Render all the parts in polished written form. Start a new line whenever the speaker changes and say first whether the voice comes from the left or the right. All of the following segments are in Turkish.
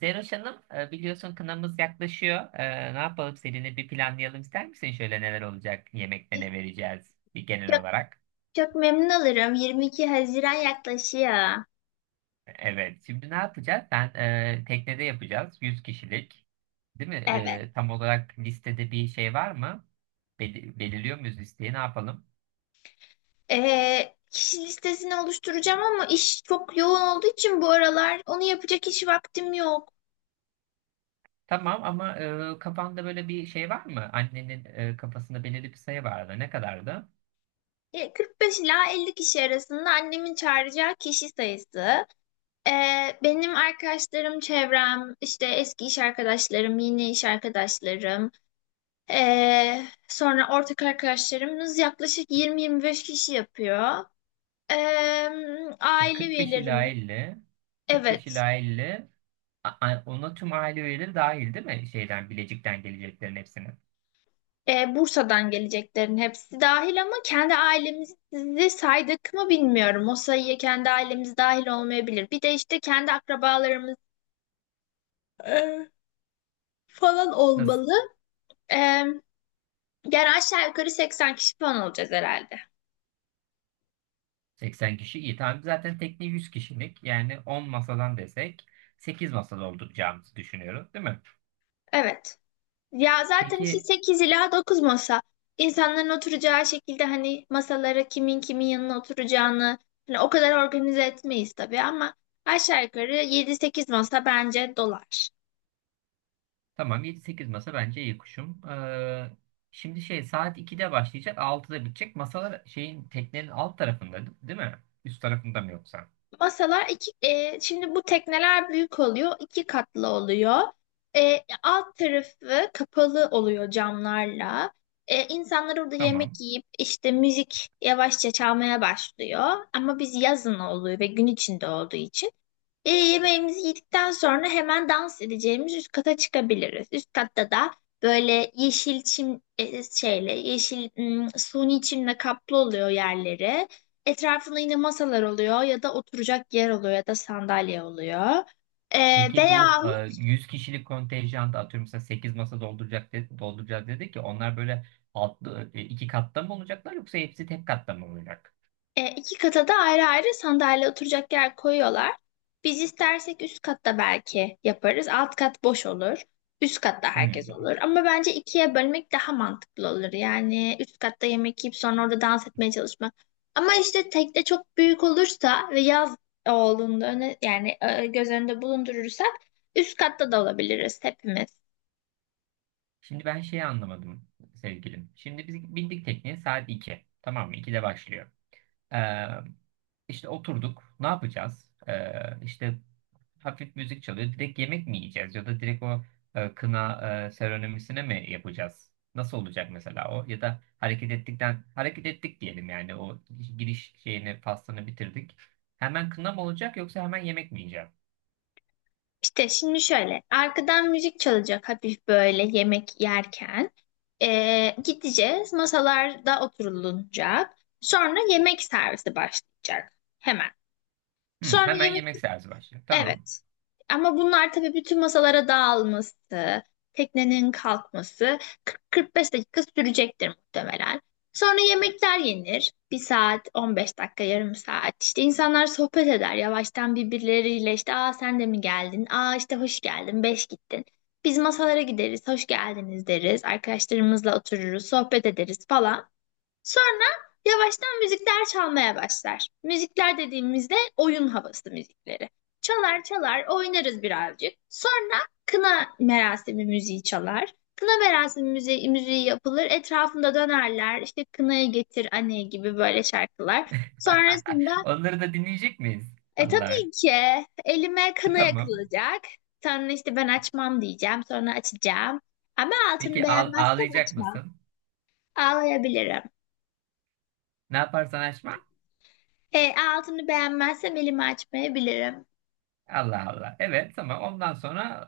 right: Zeroş Hanım, biliyorsun kınamız yaklaşıyor. Ne yapalım, seninle bir planlayalım ister misin? Şöyle, neler olacak? Yemekte ne
left: Çok,
right: vereceğiz? Bir genel olarak.
left: çok memnun olurum. 22 Haziran yaklaşıyor.
right: Evet. Şimdi ne yapacağız? Ben teknede yapacağız. Yüz kişilik. Değil mi?
left: Evet.
right: Tam olarak listede bir şey var mı? Belirliyor muyuz listeyi? Ne yapalım?
left: Kişi listesini oluşturacağım ama iş çok yoğun olduğu için bu aralar onu yapacak hiç vaktim yok.
right: Tamam ama kafanda böyle bir şey var mı? Annenin kafasında belirli bir sayı vardı. Ne kadardı?
left: 45 ila 50 kişi arasında annemin çağıracağı kişi sayısı. Benim arkadaşlarım, çevrem, işte eski iş arkadaşlarım, yeni iş arkadaşlarım, sonra ortak arkadaşlarımız yaklaşık 20-25 kişi yapıyor. Ee, Aile
right: 45 ila
left: üyelerim.
right: 50. 45
left: Evet.
right: ila 50. Ona tüm aile üyeleri dahil değil mi? Şeyden, Bilecik'ten geleceklerin hepsini.
left: Bursa'dan geleceklerin hepsi dahil ama kendi ailemizi saydık mı bilmiyorum. O sayıya kendi ailemiz dahil olmayabilir. Bir de işte kendi akrabalarımız e, falan
right: Nasıl?
left: olmalı. E, Yani aşağı yukarı 80 kişi falan olacağız herhalde.
right: 80 kişi iyi. Tamam, zaten tekne 100 kişilik. Yani 10 masadan desek, 8 masada olacağımızı düşünüyoruz değil mi?
left: Evet. Ya zaten
right: Peki
left: işte 8 ila 9 masa. İnsanların oturacağı şekilde hani masalara kimin kimin yanına oturacağını hani o kadar organize etmeyiz tabii ama aşağı yukarı 7-8 masa bence dolar.
right: tamam, 7-8 masa bence iyi kuşum. Şimdi şey, saat 2'de başlayacak, 6'da bitecek. Masalar şeyin, teknenin alt tarafında değil mi? Üst tarafında mı yoksa?
left: Masalar iki, şimdi bu tekneler büyük oluyor, iki katlı oluyor. Alt tarafı kapalı oluyor camlarla. İnsanlar orada yemek
right: Tamam.
left: yiyip işte müzik yavaşça çalmaya başlıyor. Ama biz yazın oluyor ve gün içinde olduğu için. Yemeğimizi yedikten sonra hemen dans edeceğimiz üst kata çıkabiliriz. Üst katta da böyle yeşil çim şeyle yeşil suni çimle kaplı oluyor yerleri. Etrafında yine masalar oluyor ya da oturacak yer oluyor ya da sandalye oluyor. E,
right: Peki bu
left: Veya
right: 100 kişilik kontenjanda, atıyorum mesela 8 masa dolduracak de, dolduracağız dedi ki onlar böyle altlı, iki katta mı olacaklar yoksa hepsi tek katta mı olacak?
left: İki kata da ayrı ayrı sandalye oturacak yer koyuyorlar. Biz istersek üst katta belki yaparız. Alt kat boş olur. Üst katta herkes
right: Hmm.
left: olur. Ama bence ikiye bölmek daha mantıklı olur. Yani üst katta yemek yiyip sonra orada dans etmeye çalışmak. Ama işte tekne çok büyük olursa ve yaz olduğunda öne, yani göz önünde bulundurursak üst katta da olabiliriz hepimiz.
right: Şimdi ben şeyi anlamadım sevgilim. Şimdi biz bindik tekneye saat 2. Tamam mı? 2'de başlıyor. Ee, işte oturduk. Ne yapacağız? İşte hafif müzik çalıyor. Direkt yemek mi yiyeceğiz ya da direkt o kına seremonisine mi yapacağız? Nasıl olacak mesela o? Ya da hareket ettikten, hareket ettik diyelim, yani o giriş şeyini, pastanı bitirdik. Hemen kına mı olacak yoksa hemen yemek mi yiyeceğim?
left: İşte şimdi şöyle arkadan müzik çalacak hafif böyle yemek yerken. Gideceğiz masalarda oturulacak sonra yemek servisi başlayacak hemen
right: Hı,
left: sonra
right: hemen
left: yemek.
right: yemek servis başlıyor. Tamam.
left: Evet. Ama bunlar tabii bütün masalara dağılması, teknenin kalkması 40-45 dakika sürecektir muhtemelen. Sonra yemekler yenir. Bir saat, 15 dakika, yarım saat. İşte insanlar sohbet eder yavaştan birbirleriyle. İşte aa sen de mi geldin? Aa işte hoş geldin, beş gittin. Biz masalara gideriz, hoş geldiniz deriz. Arkadaşlarımızla otururuz, sohbet ederiz falan. Sonra yavaştan müzikler çalmaya başlar. Müzikler dediğimizde oyun havası müzikleri. Çalar çalar oynarız birazcık. Sonra kına merasimi müziği çalar. Kına merasimi müziği yapılır. Etrafında dönerler. İşte kınayı getir anne gibi böyle şarkılar. Sonrasında
right: Onları da dinleyecek miyiz?
left: e
right: Allah.
left: tabii ki elime kına
right: Tamam.
left: yakılacak. Sonra işte ben açmam diyeceğim. Sonra açacağım. Ama altını
right: Peki
left: beğenmezsem
right: ağlayacak
left: açmam.
right: mısın?
left: Ağlayabilirim.
right: Ne yaparsan aşma.
left: Altını beğenmezsem elimi açmayabilirim.
right: Allah Allah. Evet, tamam. Ondan sonra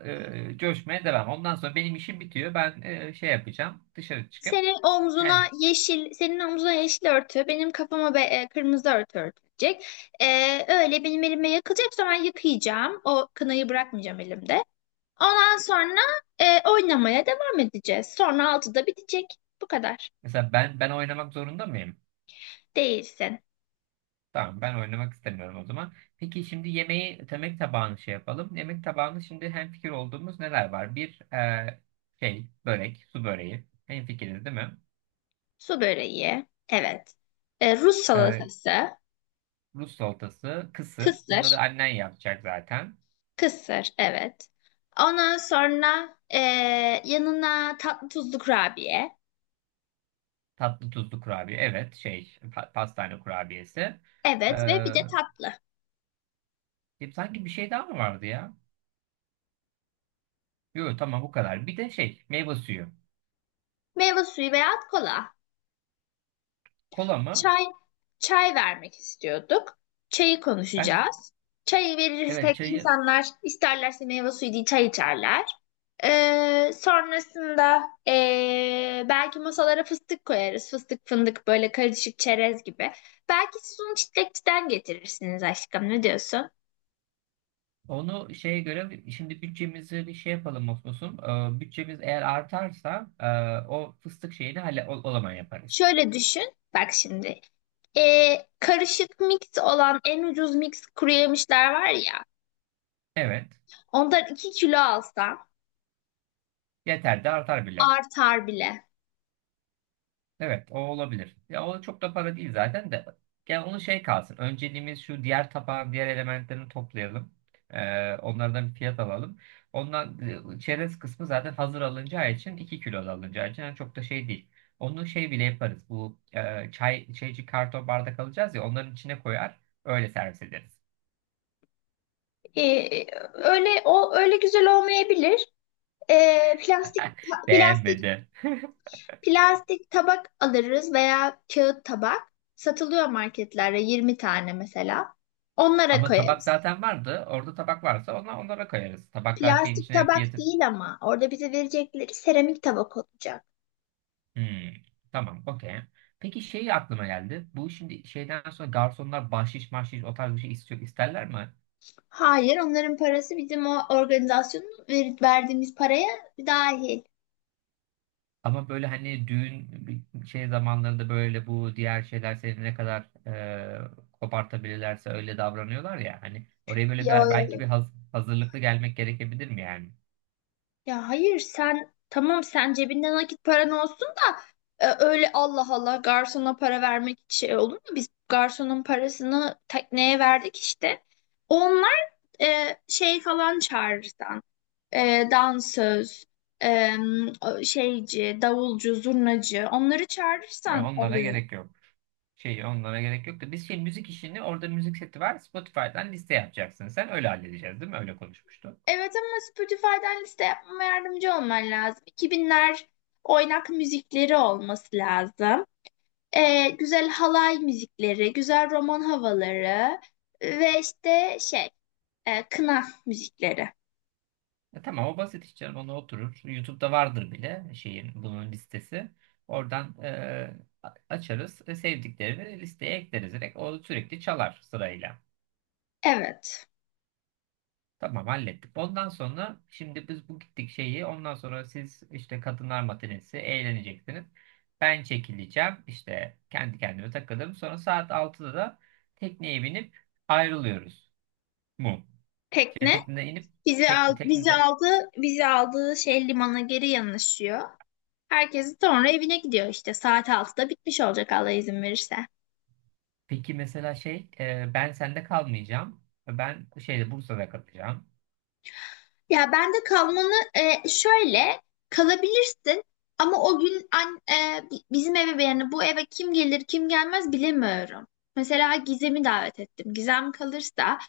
right: coşmaya devam. Ondan sonra benim işim bitiyor. Ben şey yapacağım. Dışarı çıkıp
left: Senin omzuna
right: yani.
left: yeşil, senin omzuna yeşil örtü, benim kafama be, kırmızı örtü örtülecek. E, Öyle benim elime yakılacaksa ben yıkayacağım. O kınayı bırakmayacağım elimde. Ondan sonra oynamaya devam edeceğiz. Sonra altıda bitecek. Bu kadar.
right: Mesela ben oynamak zorunda mıyım?
left: Değilsin.
right: Tamam, ben oynamak istemiyorum o zaman. Peki şimdi yemeği, yemek tabağını şey yapalım. Yemek tabağını şimdi hemfikir olduğumuz neler var? Bir şey börek, su böreği. Hemfikiriz değil mi?
left: Su böreği. Evet. Rus
right: E,
left: salatası.
right: Rus salatası, kısır. Bunları
left: Kısır.
right: annen yapacak zaten.
left: Kısır. Evet. Ondan sonra yanına tatlı tuzlu kurabiye.
right: Tatlı tuzlu kurabiye. Evet, şey pastane kurabiyesi. E,
left: Evet ve bir de tatlı.
right: Sanki bir şey daha mı vardı ya? Yok tamam, bu kadar. Bir de şey, meyve suyu.
left: Meyve suyu veya kola.
right: Kola mı?
left: Çay, çay vermek istiyorduk. Çayı
right: Bence
left: konuşacağız. Çayı
right: evet,
left: verirsek
right: çayı.
left: insanlar isterlerse meyve suyu değil çay içerler. Sonrasında belki masalara fıstık koyarız. Fıstık fındık böyle karışık çerez gibi. Belki siz onu çitlekçiden getirirsiniz aşkım ne diyorsun?
right: Onu şeye göre, şimdi bütçemizi bir şey yapalım Osmos'um. Bütçemiz eğer artarsa o fıstık şeyini hala o zaman yaparız.
left: Şöyle düşün. Bak şimdi. Karışık mix olan en ucuz mix kuru yemişler var ya.
right: Evet.
left: Ondan 2 kilo alsam
right: Yeter de artar bile.
left: artar bile.
right: Evet, o olabilir. Ya o çok da para değil zaten de. Yani onu şey kalsın. Önceliğimiz şu: diğer tabağın diğer elementlerini toplayalım. Onlardan bir fiyat alalım. Ondan çerez kısmı zaten hazır alınacağı için, 2 kilo da alınacağı için yani çok da şey değil. Onu şey bile yaparız. Bu çay şeyci, karton bardak alacağız ya, onların içine koyar, öyle servis ederiz.
left: Ee, Öyle o öyle güzel olmayabilir. Ee, plastik
right: Beğenmedi.
left: plastik tabak alırız veya kağıt tabak. Satılıyor marketlerde 20 tane mesela. Onlara
right: Ama tabak
left: koyarız.
right: zaten vardı. Orada tabak varsa ona, onlara koyarız. Tabaklar şeyin
left: Plastik
right: içine
left: tabak
right: fiyatı.
left: değil ama orada bize verecekleri seramik tabak olacak.
right: Hmm, tamam, okey. Peki şey aklıma geldi. Bu şimdi şeyden sonra garsonlar bahşiş mahşiş o tarz bir şey istiyor, isterler mi?
left: Hayır, onların parası bizim o organizasyonun verdiğimiz paraya dahil.
right: Ama böyle hani düğün, bir şey zamanlarında böyle bu diğer şeyler seni ne kadar kopartabilirlerse öyle davranıyorlar ya. Hani oraya böyle bir,
left: Yo,
right: belki bir
left: yo,
right: hazırlıklı gelmek gerekebilir mi yani?
left: Ya hayır sen tamam sen cebinde nakit paran olsun da öyle Allah Allah garsona para vermek şey olur mu? Biz garsonun parasını tekneye verdik işte. Onlar şey falan çağırırsan, dansöz, e, şeyci, davulcu, zurnacı onları
right: E,
left: çağırırsan
right: onlara
left: oluyor.
right: gerek yok. Şey, onlara gerek yok da biz şey müzik işini, orada müzik seti var, Spotify'dan liste yapacaksın sen, öyle halledeceğiz değil mi? Öyle konuşmuştuk.
left: Evet ama Spotify'dan liste yapmama yardımcı olman lazım. 2000'ler oynak müzikleri olması lazım. Güzel halay müzikleri, güzel roman havaları ve işte kına müzikleri.
right: E tamam, o basit hiç canım, ona oturur. YouTube'da vardır bile şeyin bunun listesi. Oradan açarız. E, sevdiklerini listeye ekleriz. Direkt o sürekli çalar sırayla.
left: Evet.
right: Tamam, hallettik. Ondan sonra şimdi biz bu gittik şeyi, ondan sonra siz işte kadınlar matinesi eğleneceksiniz. Ben çekileceğim. İşte kendi kendime takılırım. Sonra saat 6'da da tekneye binip ayrılıyoruz. Mu. Şey,
left: Tekne
right: tekneden inip, tekne.
left: bizi aldığı şey limana geri yanaşıyor. Herkes sonra evine gidiyor işte saat altıda bitmiş olacak Allah izin verirse.
right: Peki mesela şey, ben sende kalmayacağım. Ben şeyde, Bursa'da kalacağım.
left: Ya ben de kalmanı şöyle kalabilirsin ama o gün an, bizim eve yani bu eve kim gelir kim gelmez bilemiyorum. Mesela Gizem'i davet ettim. Gizem kalırsa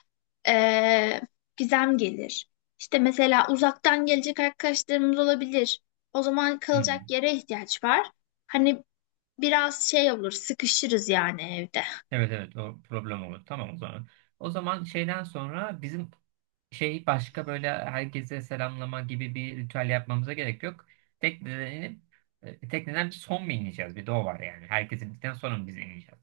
left: e, Gizem gelir. İşte mesela uzaktan gelecek arkadaşlarımız olabilir. O zaman kalacak
right: Hmm.
left: yere ihtiyaç var. Hani biraz şey olur sıkışırız yani evde.
right: Evet evet, o problem olur. Tamam o zaman. O zaman şeyden sonra bizim şey, başka böyle herkese selamlama gibi bir ritüel yapmamıza gerek yok. Tekneden inip tekneden son mu ineceğiz? Bir de o var yani. Herkes indikten sonra mı biz ineceğiz?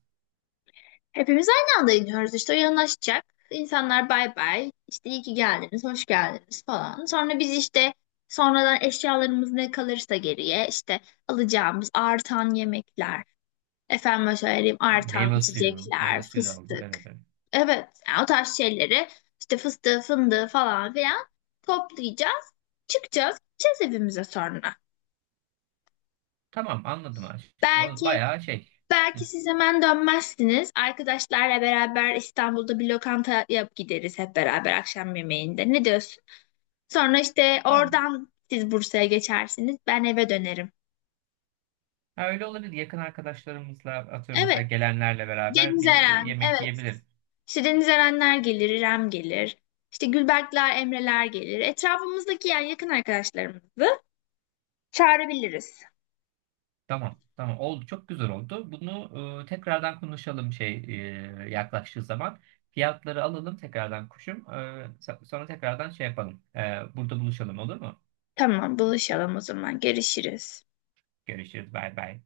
left: Hepimiz aynı anda iniyoruz işte o yanaşacak. İnsanlar bay bay işte iyi ki geldiniz, hoş geldiniz falan. Sonra biz işte sonradan eşyalarımız ne kalırsa geriye işte alacağımız artan yemekler, efendim söyleyeyim
right: E,
left: artan
right: meyve suyu.
left: içecekler,
right: Meyve suyu da alıyor.
left: fıstık.
right: Evet, evet.
left: Evet yani o tarz şeyleri işte fıstığı, fındığı falan filan toplayacağız. Çıkacağız, gideceğiz evimize sonra.
right: Tamam anladım aşkım. O
left: Belki
right: bayağı şey. Hı.
left: Belki siz hemen dönmezsiniz. Arkadaşlarla beraber İstanbul'da bir lokanta yap gideriz hep beraber akşam yemeğinde. Ne diyorsun? Sonra işte
right: Ha,
left: oradan siz Bursa'ya geçersiniz. Ben eve dönerim.
right: ha, öyle olabilir. Yakın arkadaşlarımızla atıyorum mesela
left: Evet.
right: gelenlerle beraber
left: Deniz
right: bir
left: Eren.
right: yemek
left: Evet.
right: yiyebiliriz.
left: İşte Deniz Erenler gelir, İrem gelir. İşte Gülberkler, Emreler gelir. Etrafımızdaki yani yakın arkadaşlarımızı çağırabiliriz.
right: Tamam. Tamam oldu. Çok güzel oldu. Bunu tekrardan konuşalım şey yaklaştığı zaman. Fiyatları alalım tekrardan kuşum. E, sonra tekrardan şey yapalım. E, burada buluşalım olur mu?
left: Tamam, buluşalım o zaman. Görüşürüz.
right: Görüşürüz. Bay bay.